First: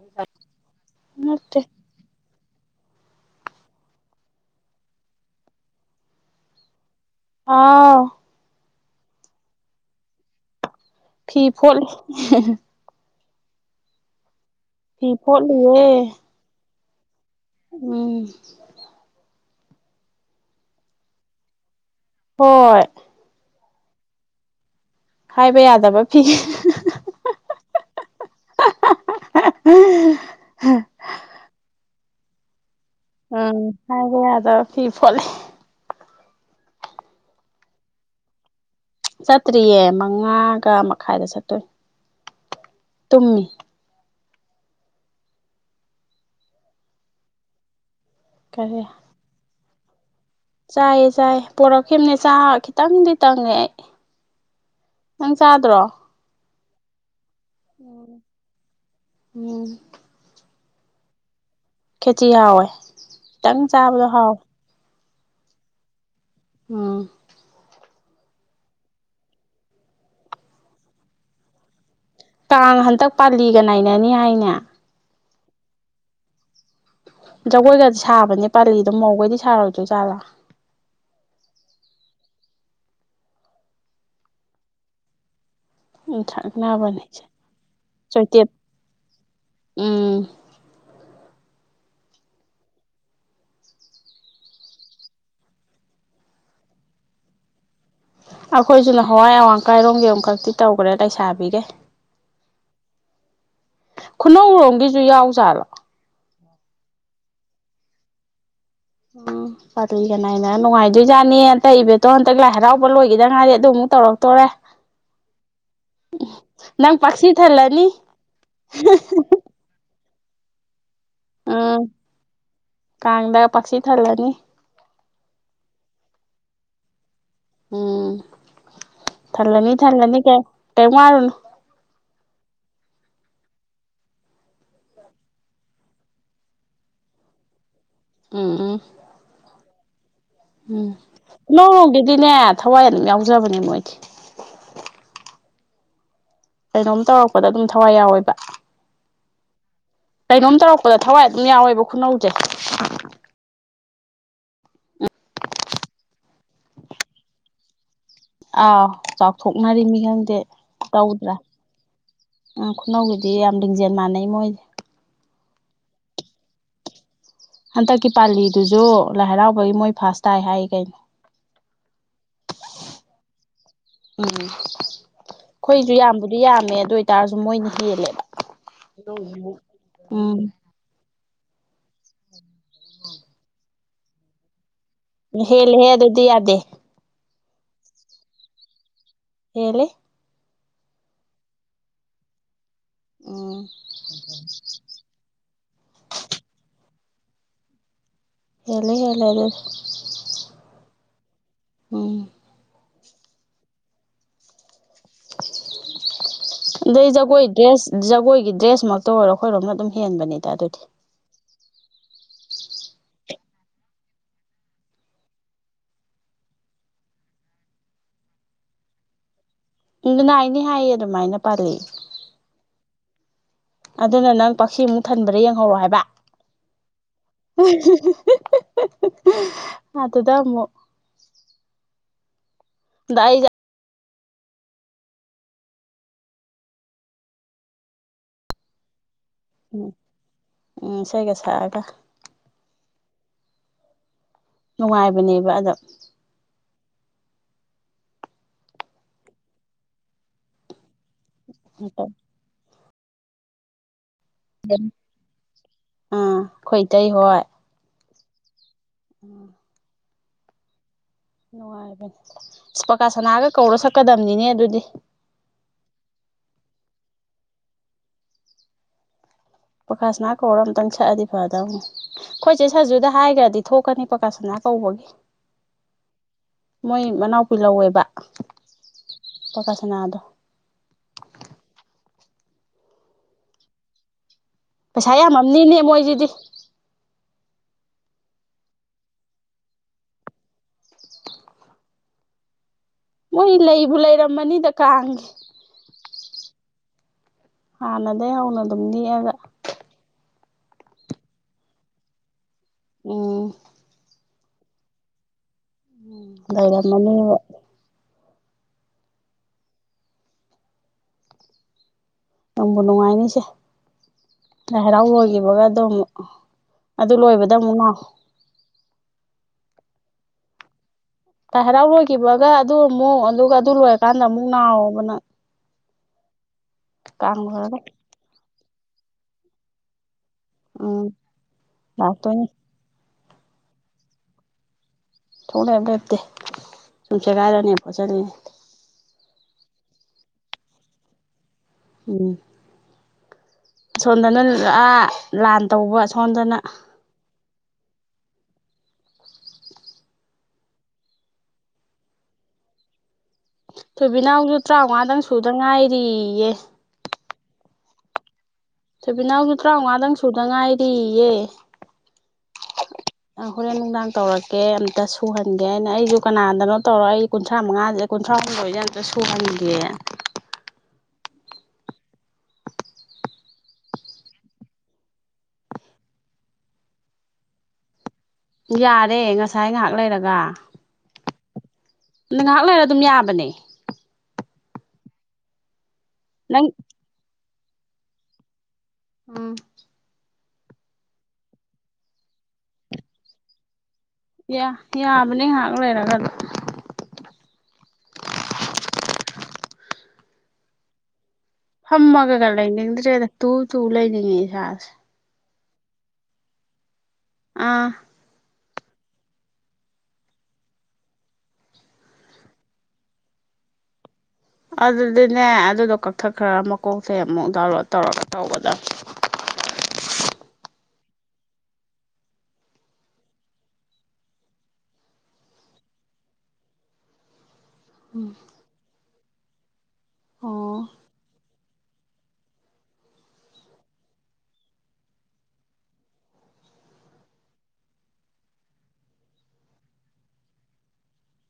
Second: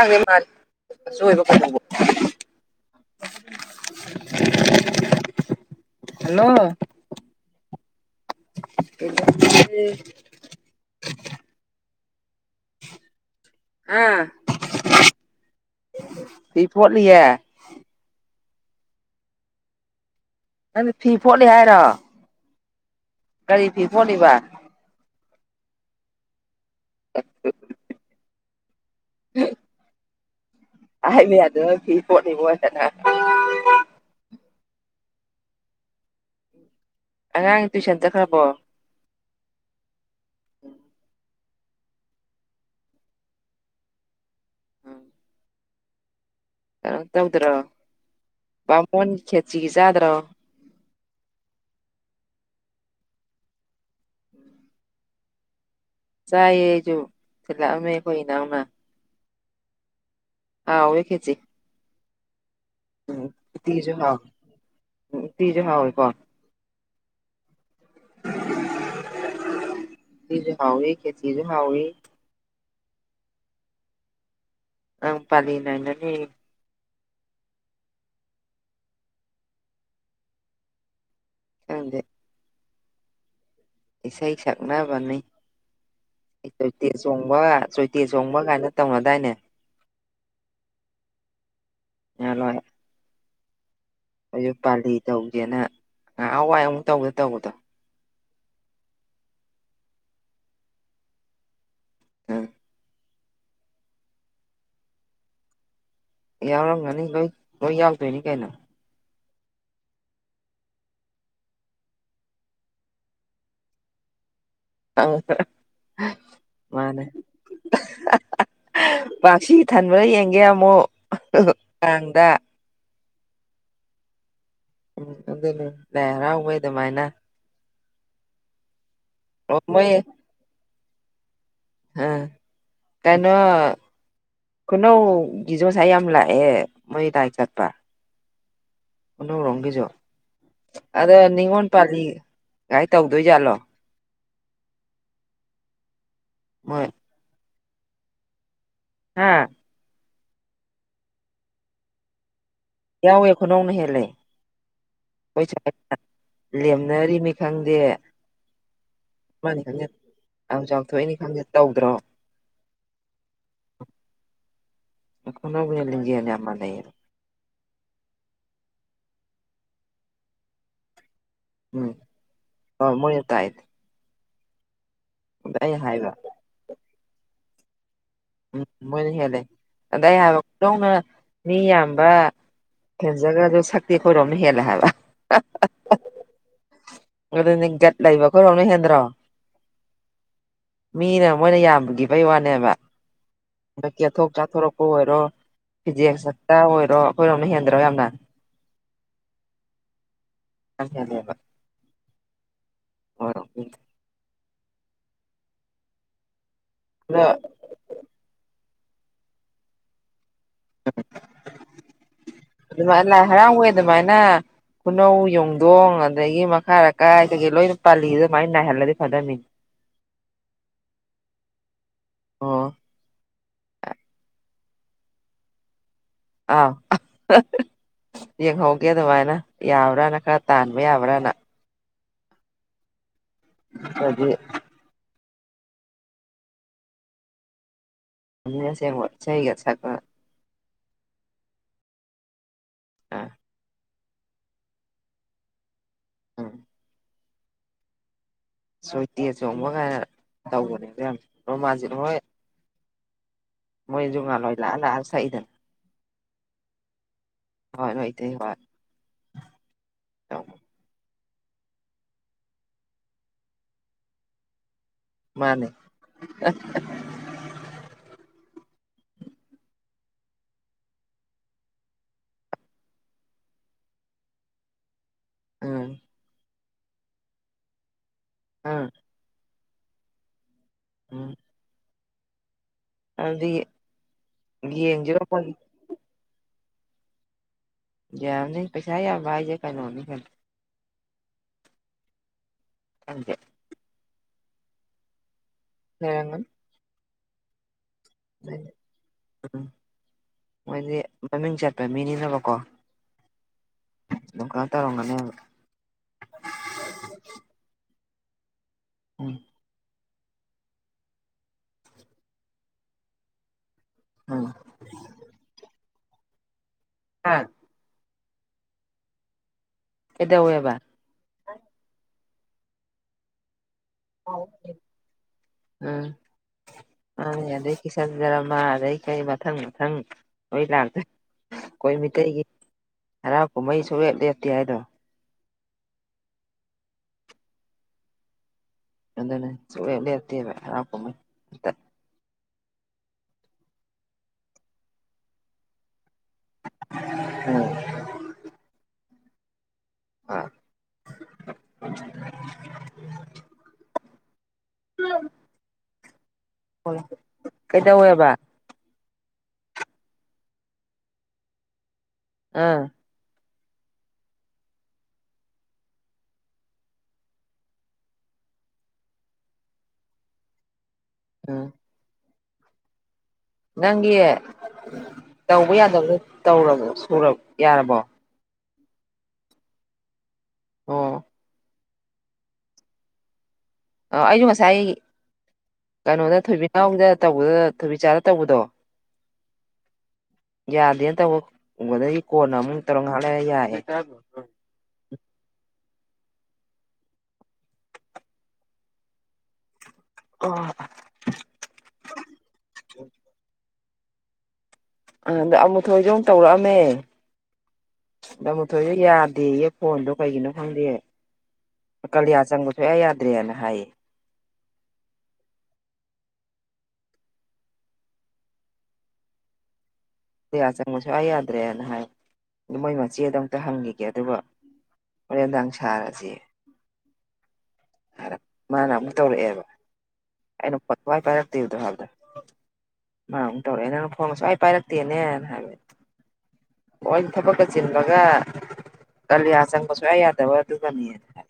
ꯥꯡꯩ ꯃꯥꯁꯨ ꯑꯣꯏꯕ ꯅꯠꯇꯦ ꯐꯥꯎ ꯍꯜꯂꯣ ꯑꯥ ꯑꯦ ꯐꯤ ꯐꯣꯜꯂꯤ ꯑꯥ ꯐꯤ ꯐꯣꯠꯂꯤꯌꯦ ꯐꯣꯠꯂꯤꯂꯤꯌꯥꯦ ꯎꯝ ꯅꯪꯗꯤ ꯐꯤ ꯐꯣꯠꯂꯤ ꯍꯥꯏꯔꯣ ꯍꯣꯏ ꯀꯒꯥꯔꯤ ꯐꯤ ꯐꯣꯟꯂꯤꯕ ꯍꯥꯏꯕ ꯌꯥꯗꯕ ꯐꯤ ꯑ [inaudible] ꯁꯦꯅ ꯎꯝ ꯍꯥꯏꯒꯦ ꯌꯥꯗ ꯐꯤ ꯐꯂꯦ ꯑꯉꯥꯡ ꯇꯨꯏꯁꯟ ꯆꯠꯈ꯭ꯔꯕꯣ ꯆꯠꯇ꯭ꯔꯤꯌꯦ ꯃꯉꯥꯒ ꯃꯈꯥꯏꯗ ꯆꯠꯇꯣꯏ ꯇꯨꯝꯃꯤ ꯀꯩꯅꯣ ꯇꯧꯗ꯭ꯔꯣ ꯀꯔꯤ ꯕꯥꯃꯣꯟ ꯈꯦꯆꯒꯤ ꯆꯥꯗ꯭ꯔꯣ ꯆꯥꯏꯌꯦ ꯆꯥꯏ ꯄꯣꯔꯛꯈꯤꯕꯅꯦ ꯆꯥ ꯈꯤꯇꯪꯗꯤ ꯇꯪꯉꯦ ꯑꯩ ꯅꯪ ꯆꯥꯗ꯭ꯔꯣ ꯌꯦꯁꯨ ꯆꯂꯃꯦ ꯀꯣꯏꯅꯅꯥꯎꯅ ꯎꯝ ꯑ ꯔꯦꯈꯦꯁꯤ ꯈꯦꯇꯤ ꯍꯥꯎꯋꯦ ꯈꯤꯇꯪ ꯆꯥꯕꯗꯣ ꯍꯥꯎꯋꯦ ꯎ ꯁꯤꯖꯍ ꯑꯣꯏꯀꯣ ꯎꯝ ꯆꯤꯖ ꯍꯥꯎꯋꯏ ꯀꯦ ꯆꯤꯖ ꯍꯥꯎꯤ ꯀꯥꯡ ꯍꯟꯗꯛ ꯄꯥꯜꯂꯤꯒ ꯅꯥꯏꯅꯅꯤ ꯍꯥꯏꯅꯦ ꯄꯗꯤꯅꯤꯅꯥꯀꯤ ꯖꯒꯣꯏꯒꯗꯤ ꯁꯥꯕꯅꯦ ꯄꯥꯜꯂꯤꯗꯣ ꯃꯧꯈꯩꯗꯤ ꯁꯥꯔꯣꯏꯗ ꯆꯥꯠꯂꯥ ꯍꯗꯦ ꯑꯦꯁꯥ ꯍ ꯁꯛꯅꯕꯅꯤ ꯎꯝ ꯑꯩ ꯆꯣꯏꯇꯦ ꯁꯛꯅꯕꯅꯦ ꯆꯣꯡꯕ ꯆꯣꯏꯇꯦ ꯆꯣꯡꯕ ꯆꯣꯏꯇꯦꯞ ꯀꯥꯏꯅ ꯇꯧꯅꯗꯥꯏꯅꯦ ꯎꯝ ꯌꯥ ꯂ ꯑꯩꯁꯨ ꯄꯥꯜꯂꯤ ꯇꯧꯁꯦꯅ ꯉꯍꯥꯛ ꯍꯋꯥꯏ ꯑꯃꯨꯛ ꯇꯧꯗ ꯇꯧꯕꯗꯣ ꯑꯩꯈꯣꯏꯁꯨꯅ ꯍꯋꯥꯏ ꯑꯋꯥꯡ ꯀꯥꯏꯔꯣꯝꯒꯤ ꯑꯃꯈꯛꯇꯤ ꯇꯧꯈ꯭ꯔꯦ ꯂꯩꯁꯥꯕꯤꯒꯦ ꯍꯝ ꯈꯨꯅꯧꯔꯣꯝꯒꯤꯁꯨ ꯌꯥꯎꯖꯥꯠꯂꯣ ꯌꯥꯎꯔꯝꯒꯅꯤ ꯂꯣꯏ ꯂꯣꯏ ꯌꯥꯎꯛꯇꯣꯏꯅꯤ ꯀꯩꯅꯣ ꯑꯣ ꯀꯔ ꯀꯅꯥꯏꯅ ꯅꯨꯡꯉꯥꯏꯗꯣꯏꯖꯠꯅꯤ ꯍꯟꯇꯛ ꯏꯕꯦꯠꯇꯣ ꯍꯟꯇꯛ ꯂꯥꯏ ꯍꯔꯥꯎꯕ ꯂꯣꯏꯈꯤꯗꯉꯥꯏꯔꯗꯤ ꯑꯗꯨ ꯑꯃꯨꯛ ꯇꯧꯔꯛꯇꯣꯔꯦ ꯑ ꯅꯪ ꯃꯥꯅꯦ ꯄꯥꯛꯁꯤ ꯊꯜꯂꯅꯤ ꯄꯥꯛꯁꯤ ꯊꯟꯕ꯭ꯔꯥ ꯌꯦꯡ ꯒꯦ ꯑꯃꯨꯛ ꯎꯝ ꯀꯥꯟꯗ ꯀꯥꯡꯗ ꯄꯥꯛꯁꯤ ꯊꯜꯂꯅꯤ ꯎꯝ ꯑꯗꯨ ꯂꯔꯕꯦ ꯑꯗꯨꯃꯥꯏꯅ ꯎꯝ ꯑꯣ ꯊꯜꯂꯅꯤ ꯃꯣꯏ ꯊꯜꯂꯅꯤ ꯀꯩ ꯀꯩ ꯋꯥꯔꯨꯅꯣ ꯑꯥ ꯀꯥꯏꯩꯅꯣ ꯀꯩꯅꯧ ꯖꯣꯁꯥꯏ ꯌꯥꯝ ꯂꯥꯛꯑꯦ ꯃꯣꯏ ꯇ ꯆꯠꯄ ꯎꯝ ꯎꯝ ꯑꯣꯅ ꯔꯪꯒꯤꯖꯣ ꯎꯝ ꯑꯗꯣ ꯅꯤꯉꯣꯜ ꯄꯥꯜꯂꯤ ꯈꯨꯅꯧꯔꯣꯝꯒꯤꯗꯤꯅꯦ ꯊꯋꯥꯏ ꯀꯥꯏ ꯑꯗꯨꯝ ꯇꯧꯗꯣꯏꯖꯥꯠꯂꯣ ꯌꯥꯎꯖꯕꯅꯦ ꯃꯣꯏꯗꯤ ꯃꯣꯏ ꯀꯩꯅꯣꯝ ꯇꯧꯔꯛꯄꯗ ꯑꯗꯨꯝ ꯊꯋꯥꯏ ꯌꯥꯎꯋꯦꯕ ꯍꯥꯝ ꯀꯩꯅꯣꯝ ꯇꯧꯔꯛꯄꯗ ꯊꯋꯥꯏ ꯑꯗꯨꯝ ꯌꯥꯎꯋꯦꯕ ꯈꯨꯅꯧꯁꯦ ꯌꯥꯎꯋꯦ ꯈꯨꯅꯧꯅ ꯍꯦꯜꯂꯦ ꯂꯦꯝꯅꯔꯤꯅꯤ ꯈꯪꯗꯦ ꯑꯥꯎ ꯆꯥꯎꯊꯣꯛꯅꯔꯤꯅꯤ ꯈꯪꯗꯦ ꯑꯕ ꯆꯥꯎꯊꯣꯛꯏꯅꯤ ꯇꯧꯗ꯭ꯔꯥ ꯈꯪꯗꯦ ꯇꯧꯗ꯭ꯔꯣ ꯎꯝ ꯈꯨꯅꯧꯒꯤꯗꯤ ꯌꯥꯝ ꯂꯤꯡꯖꯦꯜ ꯃꯥꯟꯅꯩ ꯃꯣꯏꯁꯦ ꯀꯅꯕꯨ ꯌꯥ ꯂꯖꯌꯥꯅꯤ ꯑꯃ ꯂꯩꯔ ꯍꯟꯗꯛꯀꯤ ꯄꯥꯜꯂꯤꯗꯨꯁꯨ ꯂꯥꯏ ꯍꯔꯥꯎꯕꯒꯤ ꯃꯣꯏ ꯐꯥꯁ ꯇꯥꯏ ꯍꯥꯏ ꯀꯩꯅꯣ ꯎꯝ ꯍ ꯃ ꯇꯥꯏꯗꯤ ꯎꯝ ꯑꯩꯈꯣꯏꯁꯨ ꯌꯥꯝꯕꯗꯤ ꯌꯥꯝꯃꯦ ꯑꯗꯨ ꯑꯣꯏꯇꯥꯔꯁꯨ ꯃꯣꯏꯅ ꯍꯦꯜꯂꯦꯕ ꯎꯝ ꯃꯣꯏꯅ ꯍꯦꯂꯦ ꯑꯗ ꯑꯩ ꯎꯝ ꯍꯥꯏꯕꯅ ꯃꯤ ꯌꯥꯝꯕ ꯊꯦꯟꯖꯈ꯭ꯔꯁꯨ ꯁꯛꯇꯤ ꯑꯩꯈꯣꯏꯔꯣꯝꯅ ꯍꯦꯜꯂꯦ ꯍꯥꯏꯕ ꯍꯦꯜꯂꯦꯍꯦ ꯑꯗꯨꯗꯤ ꯌꯥꯗꯦ ꯑꯗꯨꯅꯤ ꯒꯠ ꯂꯩꯕ ꯈꯈꯣꯏꯥꯎꯅ ꯍꯦꯟꯗ꯭ꯔꯣ ꯃꯦꯂꯦ ꯃꯤꯅ ꯃꯣꯏꯅ ꯌꯥꯝꯕꯒꯤ ꯐꯩ ꯋꯥꯅꯦꯕ ꯎꯝ ꯑꯗ ꯆꯦꯊꯣꯛ ꯆꯥꯊꯣꯔꯛꯄ ꯑꯣꯏꯔꯣ ꯐꯤꯖꯦꯛꯛꯇ ꯑꯣꯏꯔꯣ ꯍꯣꯏꯔꯣꯝ ꯍꯦꯟꯗ꯭ꯔꯣ ꯌꯥꯝꯅ ꯍꯦꯜꯂꯦ ꯍꯦꯜꯂꯦ ꯑꯗꯨꯗꯤ [inaudible] ꯎꯝ ꯍꯣꯏ ꯑꯗꯩ ꯑꯗꯣ ꯖꯒꯣꯏ ꯗ꯭ꯔꯦꯁ ꯖꯒꯣꯏꯒꯤ ꯗ꯭ꯔꯦꯁꯃꯛꯇ ꯑꯣꯏꯔꯣ ꯑꯩꯈꯣꯏꯔꯣꯝꯅ ꯑꯗꯨꯝ ꯍꯦꯟꯕꯅꯤ ꯑꯗꯨꯗꯤ ꯑꯗꯨꯃꯥꯏꯅ ꯂꯥꯏ ꯍꯔꯥꯎꯋꯦ ꯑꯗꯨꯃꯥꯏꯅ ꯈꯨꯅꯧ ꯌꯣꯡꯗꯣꯡ ꯑꯗꯒꯤ ꯃꯈꯥ ꯑꯀꯥꯏ ꯀꯩꯀꯩ ꯂꯣꯏꯅ ꯄꯥꯜꯂꯤꯗ ꯑꯗꯨꯃꯥꯏꯅꯅꯥꯍꯜꯂꯗꯤ ꯐꯅꯝꯃꯤꯅꯤ ꯅꯥꯏꯅꯤ ꯍꯥꯏꯌꯦ ꯑꯗꯨꯃꯥꯏꯅ ꯄꯥꯜꯂꯤ ꯑꯣ ꯑꯗꯨꯅ ꯅꯪ ꯄꯛꯁꯤꯃꯨꯛ ꯊꯟꯕꯗ ꯌꯦꯡꯍꯧꯔꯑꯣ ꯍꯥꯏꯕ ꯑꯥ ꯌꯦꯡꯍꯧꯒꯦ ꯑꯗꯨꯃꯥꯏꯅ ꯌꯥꯕ꯭ꯔꯥꯅ ꯑꯗꯨꯗ ꯈꯔ ꯑꯃꯨꯛ ꯇꯥꯟꯕ ꯌꯥꯕ꯭ꯔꯅ ꯗꯥ ꯑꯩ ꯑꯩꯗꯤ ꯁꯦꯡ ꯆꯍꯤꯒ ꯁꯀ ꯎꯝ ꯏꯁꯩꯒ ꯁꯥꯛꯑꯒ ꯑꯥ ꯅꯨꯡꯉꯥꯏꯕꯅꯦꯕ ꯑꯗꯣ ꯎꯝ ꯁꯣꯏꯇꯦ ꯆꯣꯡꯕ ꯀꯥꯏꯅ ꯇꯧꯕꯅꯦꯗ ꯌꯥꯝ ꯑꯥ ꯔꯣꯃꯥꯟꯖꯤꯛ ꯍꯣꯏ ꯃꯣꯏ ꯖꯍꯥ ꯂꯣꯏ ꯂꯥꯛꯑ ꯂꯥꯑ ꯆꯍꯤꯗ ꯑꯥ ꯈꯣꯏ ꯇꯩ ꯍꯣꯏ ꯍꯣꯏ ꯍꯣꯏꯇꯩ ꯍꯣꯏ ꯎꯝ [inaudible] ꯅꯨꯡꯉꯥꯏꯕꯅꯦ ꯄꯀꯥ ꯁꯅꯥꯒ ꯀꯧꯔ ꯁꯛꯀꯗꯝꯕꯅꯤꯅꯦ ꯑꯗꯨꯗꯤ ꯃꯥꯅꯦ ꯄꯀꯥꯥꯁꯅꯥ ꯀꯧꯔ ꯑꯃꯝꯇꯪ ꯁꯛꯑꯗꯤ ꯐꯗꯧꯅꯤ ꯑꯩꯈꯣꯏꯁꯦ ꯁꯖꯨꯗ ꯍꯥꯏꯈ꯭ꯔꯗꯤ ꯊꯣꯛꯀꯅꯤ ꯄꯀꯥꯁꯅꯥ ꯇꯕꯒꯦ ꯎꯝ ꯃꯣꯏ ꯃꯅꯥꯎꯄꯤꯍꯧꯋꯦꯕ ꯑꯥ ꯄꯀ ꯁꯅꯗꯣ ꯎꯝ ꯑꯗꯨ ꯄꯩꯁꯥ ꯌꯥꯝꯃꯝꯅꯤꯅꯦ ꯃꯣꯏꯁꯤꯗꯤ ꯌꯥꯅꯤ ꯄꯁꯥ ꯌꯥꯏꯖ ꯀꯩꯅꯣꯅꯤ ꯐ [inaudible] ꯃꯣꯏ ꯂꯩꯕꯨ ꯂꯩꯔꯝꯃꯅꯤꯗ ꯀꯥꯡꯒꯦ ꯂꯩꯔꯝꯒꯅꯤ ꯍꯥꯟꯅꯗꯒꯤꯩ ꯍꯧꯅ ꯑꯗꯨꯝ ꯅꯦꯛꯑꯒ ꯎꯝ ꯃꯣꯏꯗꯤ ꯃꯃꯤꯡ ꯆꯠꯄ ꯃꯤꯅꯤꯅꯕꯀꯣ ꯎꯝ ꯂ ꯀꯥꯟ ꯇꯧꯔꯣꯒꯅꯦ ꯎꯝ ꯂꯩꯔꯝꯃꯅꯤꯕ ꯎꯝ ꯅꯪꯕꯨ ꯅꯨꯡꯉꯥꯏꯅꯤꯁꯦ ꯎꯝ ꯂꯥꯏ ꯍꯔꯥꯎꯕ ꯑꯣꯏꯈꯤꯕꯒ ꯑꯗꯨꯝꯨꯛ ꯑꯗꯨ ꯂꯣꯏꯕꯗ ꯑꯃꯨꯛ ꯉꯥꯎ ꯀꯗꯎ ꯑꯦꯕ ꯇꯥꯏ ꯍꯔꯥꯎ ꯂꯣꯏꯈꯤꯕꯒ ꯑꯗꯨ ꯑꯃꯨꯛ ꯑꯗꯨꯒ ꯑꯗꯨ ꯂꯣꯏꯔꯀꯥꯟꯗ ꯑꯃꯨꯛ ꯅꯥꯥꯎꯕꯅ ꯎꯝ ꯃꯥꯅꯦ ꯑꯗꯩ ꯀꯆꯟꯖꯔꯃꯥ ꯑꯗꯩ ꯀꯩ ꯃꯊꯪ ꯃꯊꯪ ꯅꯣꯏ ꯂꯥꯛꯇꯦ ꯎꯝ ꯑꯩꯈꯣꯏ ꯃꯤꯇꯩꯒꯤ ꯂꯥꯛꯇꯣꯏꯅꯤ ꯍꯔꯥꯎ ꯀꯨꯝꯍꯩ ꯁꯨꯡꯂꯦꯞ ꯂꯦꯞꯇꯦ ꯍꯥꯏꯗꯣ ꯊꯣꯛꯂꯛꯦꯞ ꯂꯦꯞꯇꯦ ꯁꯨꯝ ꯁꯦꯒꯥꯏꯔꯅꯦ ꯄꯣꯠꯆꯠꯂꯤꯅꯦ ꯅꯅ ꯆꯨꯂꯂꯦ ꯏꯔꯇꯦ ꯔꯄꯃꯦꯃꯦ ꯑ ꯎꯝ ꯁꯣꯝꯗꯅ ꯂꯥ ꯂꯥꯟ ꯇꯧꯕ ꯁꯣꯝꯗꯅ ꯑ [unintelligible] [inaudible] ꯁꯨꯕꯤꯅꯥ ꯍꯧꯨꯁꯨ ꯇꯔꯥꯃꯉꯥꯗꯪ ꯁꯨꯗ ꯉꯥꯏꯔꯤꯌꯦ ꯍꯣꯏ ꯀꯩꯗꯧꯋꯦꯕ ꯁꯨꯕꯤꯅꯥꯎꯁꯨ ꯇꯔꯥꯃꯉꯥꯗꯪ ꯁꯨꯗ ꯉꯥꯏꯔꯤꯌꯦ ꯑꯥ ꯑ ꯍꯣꯔꯦꯟ ꯅꯨꯡꯗꯥꯡ ꯇꯧꯔꯛꯀꯦ ꯑꯃꯝꯇ ꯁꯨꯍꯟꯒꯦ ꯑꯅ ꯑꯩꯁꯨ ꯀꯅꯥꯗꯅꯣ ꯇꯧꯔꯛ ꯑꯩ ꯀꯨꯟꯊ꯭ꯔꯥ ꯃꯉꯥꯁꯦ ꯀꯨꯟꯊ꯭ꯔꯥ ꯄꯥꯂ ꯌꯥꯁꯨ ꯁꯋꯥꯅꯤꯗꯤ ꯑꯝ ꯅꯪꯒꯤ ꯇꯧꯕ ꯌꯥꯗꯕꯅ ꯇꯧꯔꯕ ꯌꯥꯔꯕꯣ ꯌꯥꯔꯦ ꯉꯁꯥꯏ ꯉꯥꯏꯍꯥꯛ ꯂꯩꯔꯒ ꯑꯣ ꯉꯥꯏꯍꯥꯛ ꯂꯩꯔ ꯑꯗꯨꯝ ꯌꯥꯕꯅꯦ ꯑ ꯑꯩꯁꯨ ꯉꯁꯥꯏ ꯀꯩꯅꯣꯗ ꯅꯪ ꯊꯣꯏꯕꯤꯅꯥꯎꯗ ꯇꯧꯕꯗꯨ ꯑꯗꯨꯕꯤ ꯆꯥꯔ ꯇꯧꯕꯗꯣ ꯎꯝ ꯌꯥꯗꯦꯅ ꯇꯧꯕ ꯎꯗꯤ ꯀꯣꯟꯅ ꯑꯃꯨꯛ ꯇꯧꯔ ꯍꯥꯂꯑ ꯌꯥꯏꯑꯦ ꯌꯥꯕꯅꯦ ꯉꯥꯏꯍꯥꯛ ꯂꯩꯔꯒ ꯑ ꯐꯝꯃꯒꯒ ꯂꯩꯅꯤꯡꯗ꯭ꯔꯦꯗ ꯇꯨ ꯇꯨ ꯂꯩꯅꯤꯡꯉꯦ ꯏꯁꯥꯁꯦ꯫ ꯍꯟꯗꯛ ꯑꯃꯨꯊꯣꯏꯁꯨ ꯑꯃꯨꯛ ꯇꯧꯔꯛꯑꯝꯃꯦ꯫ ꯑꯥ ꯗꯃꯨꯊꯣꯏꯁꯨ ꯌꯥꯗꯦꯌꯦ ꯐꯣꯟꯗꯣ ꯀꯩꯒꯤꯅꯣ ꯈꯪꯗꯦ꯫ ꯀꯂꯤꯌꯥ ꯆꯪꯕ ꯁꯨꯌꯥ ꯌꯥꯗ꯭ꯔꯦꯅ ꯍꯥꯏꯌꯦ꯫ ꯑꯗꯨꯗꯤꯅꯦ ꯑꯗꯨꯗꯣ ꯀꯛꯊꯠꯈ꯭ꯔ ꯃꯀꯣꯛꯇꯩ ꯑꯃꯨꯛ ꯗꯥꯎꯟꯂꯣꯗ ꯇꯧꯔꯒ ꯇꯧꯒꯗꯝ꯫ [inaudible] ꯀꯌꯥ ꯆꯪꯕ ꯁꯨꯌꯥ ꯌꯥꯗ꯭ꯔꯦꯅ ꯍꯥꯏ ꯑꯗꯨ ꯃꯣꯏ ꯃꯆꯦꯗ ꯑꯝꯇ ꯍꯪꯈꯤꯒꯦ ꯑꯗꯨꯒ ꯍꯣꯔꯦꯟꯗꯥꯡ ꯁꯥꯔꯁꯤ [unintelligible] ꯃꯥꯅ ꯃꯨꯛ ꯇꯧꯔꯛꯑꯦꯕ ꯑꯩꯅ ꯑꯣ ꯐꯣꯟ [unintelligible] ꯄꯥꯏꯔꯛꯇꯦꯕꯗꯣ ꯍꯕꯗꯣ꯫ ꯃꯥ ꯑꯃꯨ ꯇꯧꯔꯛꯑꯦ ꯅꯪꯅ ꯐꯣꯟꯒ ꯁꯨꯄꯥꯏ ꯄꯥꯏꯔꯛꯇꯦꯅꯦꯅ ꯍꯥꯏꯕ [unintelligible] ꯊꯕꯛ ꯀ ꯆꯤꯟꯕꯒ ꯀꯂꯤꯌꯥ ꯆꯪꯕ ꯁꯨꯡꯌꯥ ꯌꯥꯗꯕ ꯑꯗꯨꯒꯅꯤꯅ ꯍꯥꯏ꯫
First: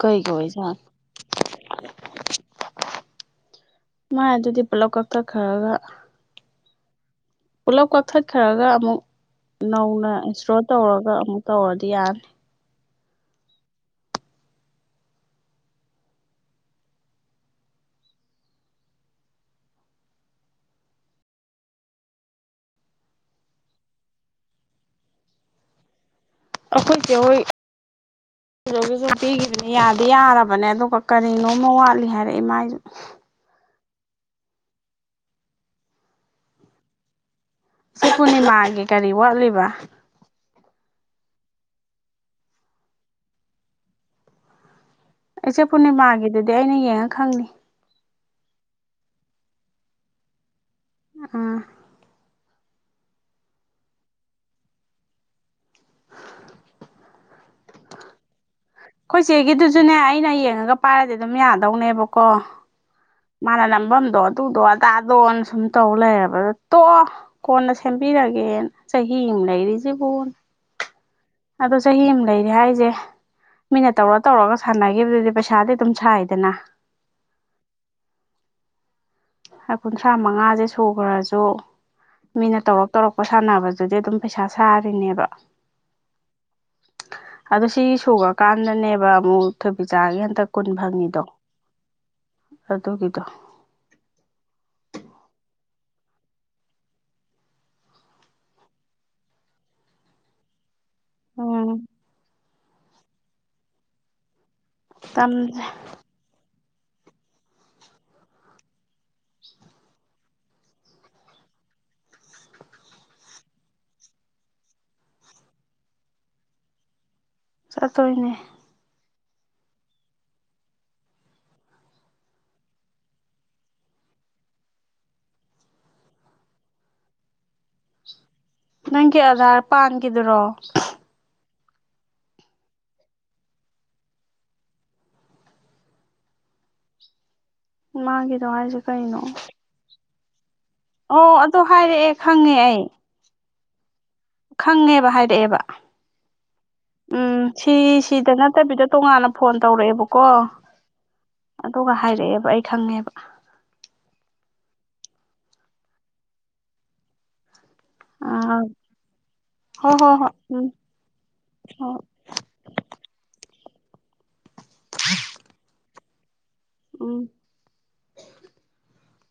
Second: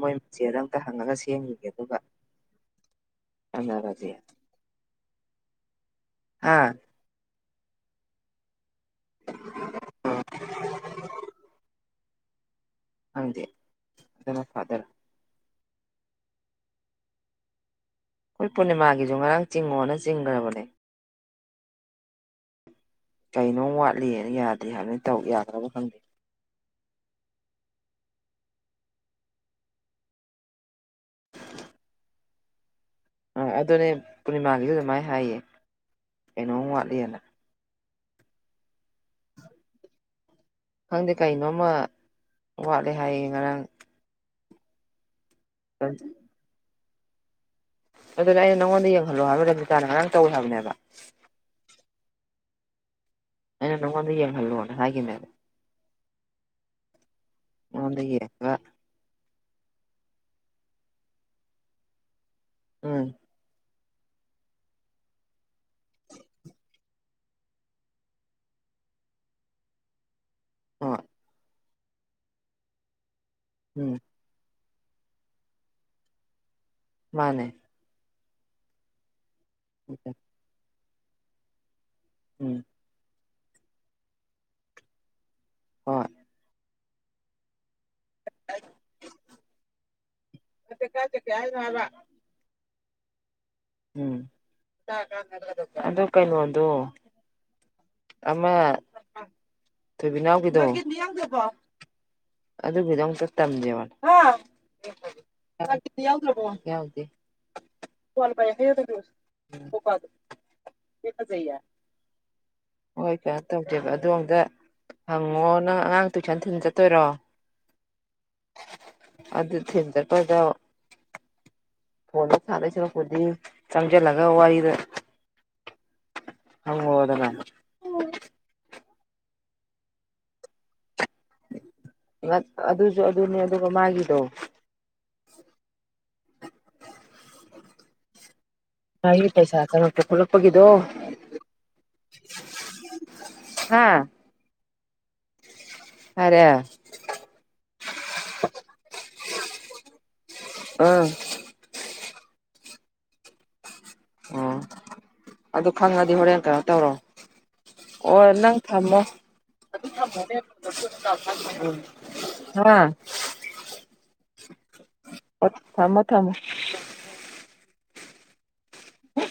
ꯃꯣꯏ ꯀꯩꯒꯤ ꯃꯆꯦꯗ ꯑꯝꯇ ꯑꯣꯏꯖꯥꯠꯅꯣ ꯍꯪꯉꯒ ꯁꯦꯝꯒꯤꯒꯦ ꯑꯗꯨꯒ ꯆꯠꯅꯔꯁꯦ ꯃꯥꯥꯏ ꯑꯗꯨꯗꯤ ꯄꯨꯂꯞ ꯀꯛꯊꯠꯈ꯭ꯔꯒ [unintelligible] ꯄꯨꯂꯞ ꯀꯛꯊꯠꯈꯔꯒ ꯑꯃꯨꯛ ꯅꯧꯅ ꯏꯟꯁꯔꯣ ꯇꯧꯔꯒ ꯑꯃꯨꯛ ꯇꯧꯔꯗꯤ ꯌꯥꯅꯤ꯫ ꯈꯪꯗꯦ ꯑꯗꯨꯅ ꯐꯗꯣꯔꯥ꯫ ꯈꯣꯏ ꯄꯨꯔꯅꯤꯃꯥꯒꯤꯁꯨ ꯉꯔꯥꯡ ꯆꯤꯡꯉꯣꯅ ꯆꯤꯡꯈ꯭ꯔꯕꯅꯦ꯫ ꯀꯩꯅꯣꯝ ꯋꯥꯠꯂꯤꯅ ꯌꯥꯗꯦ ꯍꯥꯏꯕꯅꯦ ꯇꯧ ꯌꯥꯗ꯭ꯔꯕ ꯈꯪꯗꯦ꯫ ꯑꯈꯣꯏ ꯆꯦꯍꯣꯢ [unintelligible] ꯄꯤꯈꯤꯕꯅꯦ ꯌꯥꯗꯤ ꯌꯥꯔꯕꯅꯦ ꯑꯗꯨꯒ ꯀꯔꯤꯅꯣꯝꯃ ꯋꯥꯠꯂꯤ ꯍꯥꯏꯔꯛꯏ ꯃꯥꯏꯁꯨ꯫ ꯑ ꯑꯗꯨꯅꯦ ꯄꯨꯔꯅꯤꯃꯥꯒꯤꯁꯨ ꯗꯨꯃꯥꯏꯅ ꯍꯥꯏꯌꯦ ꯀꯩꯅꯣꯝ ꯋꯥꯠꯂꯤꯅ꯫ [unintelligible] ꯄꯨꯔꯅꯤꯃꯥꯒꯤ ꯀꯔꯤ ꯋꯥꯠꯂꯤꯕ? ꯈꯪꯗꯦ ꯀꯩꯅꯣꯝꯃ ꯋꯥꯠꯂꯦ ꯍꯥꯏꯌꯦ ꯉꯔꯥꯡ꯫ ꯏꯆꯦ ꯄꯨꯔꯅꯤꯃꯥꯒꯤꯗꯨꯗꯤ ꯑꯩꯅ ꯌꯦꯡꯉ ꯈꯪꯅꯤ꯫ ꯑꯗꯨꯗ ꯑꯩꯅ ꯅꯉꯣꯟꯗ ꯌꯦꯡꯍꯜꯂꯣ ꯍꯥꯏꯕ ꯔꯕꯤꯇꯥꯅ ꯉꯔꯥꯡ ꯇꯧꯋꯦ ꯍꯥꯏꯕꯅꯦꯕ꯫ ꯑ ꯑꯩꯅ ꯅꯉꯣꯟꯗ ꯌꯦꯡꯍꯜꯂꯣꯅ ꯍꯥꯏꯒꯤꯝꯃꯦꯕ꯫ [unintelligible] ꯈꯣꯏꯆꯦꯒꯤꯗꯨꯁꯨꯅꯦ ꯑꯩꯅ ꯌꯦꯡꯉꯒ ꯄꯥꯏꯔꯗꯤ ꯑꯗꯨꯝ ꯌꯥꯗꯧꯅꯦꯕꯀꯣ꯫ ꯎꯝ ꯃꯥꯅ ꯅꯝꯕꯝꯗꯣ ꯑꯗꯨꯗꯣ ꯑꯗꯥꯗꯣꯅ ꯁꯨꯝ ꯇꯧ ꯂꯩꯌꯦꯕ ꯇꯣꯑꯣ ꯀꯣꯟꯅ ꯁꯦꯝꯕꯤꯔꯒꯦꯅ ꯆꯍꯤꯝ ꯂꯩꯔꯤꯖꯤꯕꯨꯟ ꯍꯣꯏ ꯑꯗꯣ ꯆꯍꯤꯝ ꯂꯩꯔꯦ ꯍꯥꯏꯖꯦ ꯃꯤꯅ ꯎꯝ ꯇꯧꯔ ꯇꯧꯔꯒ ꯁꯥꯟꯅꯈꯤꯕꯗꯨꯗꯤ ꯄꯩꯁꯥꯗꯤ ꯑꯗꯨꯝ ꯁꯥꯏꯗꯅ꯫ ꯃꯥꯅꯦ꯫ ꯀꯨꯟꯊ꯭ꯔꯥ ꯃꯉꯥꯖꯦ ꯁꯨꯈ꯭ꯔꯁꯨ ꯎꯝ ꯃꯤꯅ ꯇꯧꯔꯛ ꯇꯧꯔꯛ [unintelligible] ꯁꯥꯟꯅꯕꯗꯨꯗꯤ ꯑꯗꯨꯝ ꯄꯩꯁꯥ ꯁꯥꯔꯤꯅꯦꯕ꯫ [unintelligible] ꯑꯗꯣ ꯁꯤ ꯁꯨꯔꯀꯥꯟꯗꯅꯦꯕ ꯑꯃꯨꯛ ꯊꯣꯏꯕꯤꯆꯥꯒꯤ ꯍꯟ [unintelligible] ꯀꯨꯟ ꯐꯪꯉꯤꯗꯣ ꯑꯗꯨꯒꯤꯗꯣ꯫ ꯎꯝ ꯑꯗꯨ ꯀꯩꯅꯣꯗꯣ ꯑꯃ ꯊꯣꯏꯕꯤꯒꯤꯗꯣ ꯎꯝ ꯑꯗꯨꯒꯤꯗꯣ ꯑꯃꯨꯛꯇ ꯇꯝꯖꯦ ꯇꯝꯁꯦ [unintelligible] ꯌꯥꯎꯗꯦ꯫ [unintelligible] ꯍꯣꯏ ꯀꯩꯅꯣ ꯇꯧꯁꯦꯕ ꯑꯗꯣ ꯑꯝꯇ ꯍꯪꯉꯣ ꯅꯪ ꯑꯉꯥꯡ ꯇꯨꯏꯁꯟ ꯊꯤꯟ ꯆꯠꯇꯣꯏꯔꯣ? ꯆꯠꯇꯣꯏꯅꯦ ꯑꯗꯨ ꯊꯤꯟꯆꯠꯄꯗ ꯐꯣꯟꯗ ꯁꯥꯟꯅꯁꯤꯔꯛꯄꯨꯗꯤ ꯆꯪꯁꯤꯜꯂꯒ ꯋꯥꯔꯤꯗ ꯑ ꯍꯗꯅ ꯅꯪꯒꯤ ꯑꯙꯥꯔ ꯄꯥꯟꯈꯤꯗꯨꯔꯣ ꯑꯗꯨꯁꯨ ꯑꯗꯨꯅꯦ ꯑꯗꯨꯒ ꯃꯥꯒꯤꯗꯣ ꯃꯥꯒꯤꯗꯣ ꯍꯥꯏꯁꯦ ꯀꯩꯅꯣ ꯐꯂꯛꯄ ꯑꯣ ꯑꯗꯨꯗ ꯍꯥꯏꯔꯛꯑꯦ ꯈꯪꯉꯦ ꯑꯩ ꯍꯥꯥ ꯈꯪꯉꯦꯕ ꯍꯥꯏꯔꯛꯑꯦꯕ ꯍꯥꯏꯔꯦ ꯑ ꯎꯝ ꯁꯤ ꯁꯤꯗ ꯅꯠꯇꯕꯤꯗ ꯇꯣꯉꯥꯟꯅl ꯐꯣꯟ ꯇꯧꯔꯛꯑꯦꯕꯀꯣ ꯑꯣ ꯑꯗꯨꯒ ꯍꯥꯏꯔꯛꯑꯦꯕ ꯑꯩ ꯈꯪꯉꯦꯕ ꯑꯣ ꯑꯗꯨ ꯈꯪꯉꯗꯤ ꯍꯣꯔꯦꯟ ꯀꯩꯅꯣ ꯇꯧꯔꯣ ꯑꯣ ꯅꯪ ꯑꯥ ꯊꯝꯃꯣ ꯍꯣꯏ ꯍꯣꯏ ꯍꯣꯏ ꯎꯝ ꯍꯣꯏ ꯍꯥꯥ ꯑꯣ ꯊꯃꯣ ꯊꯃꯣ ꯎꯝ ꯎ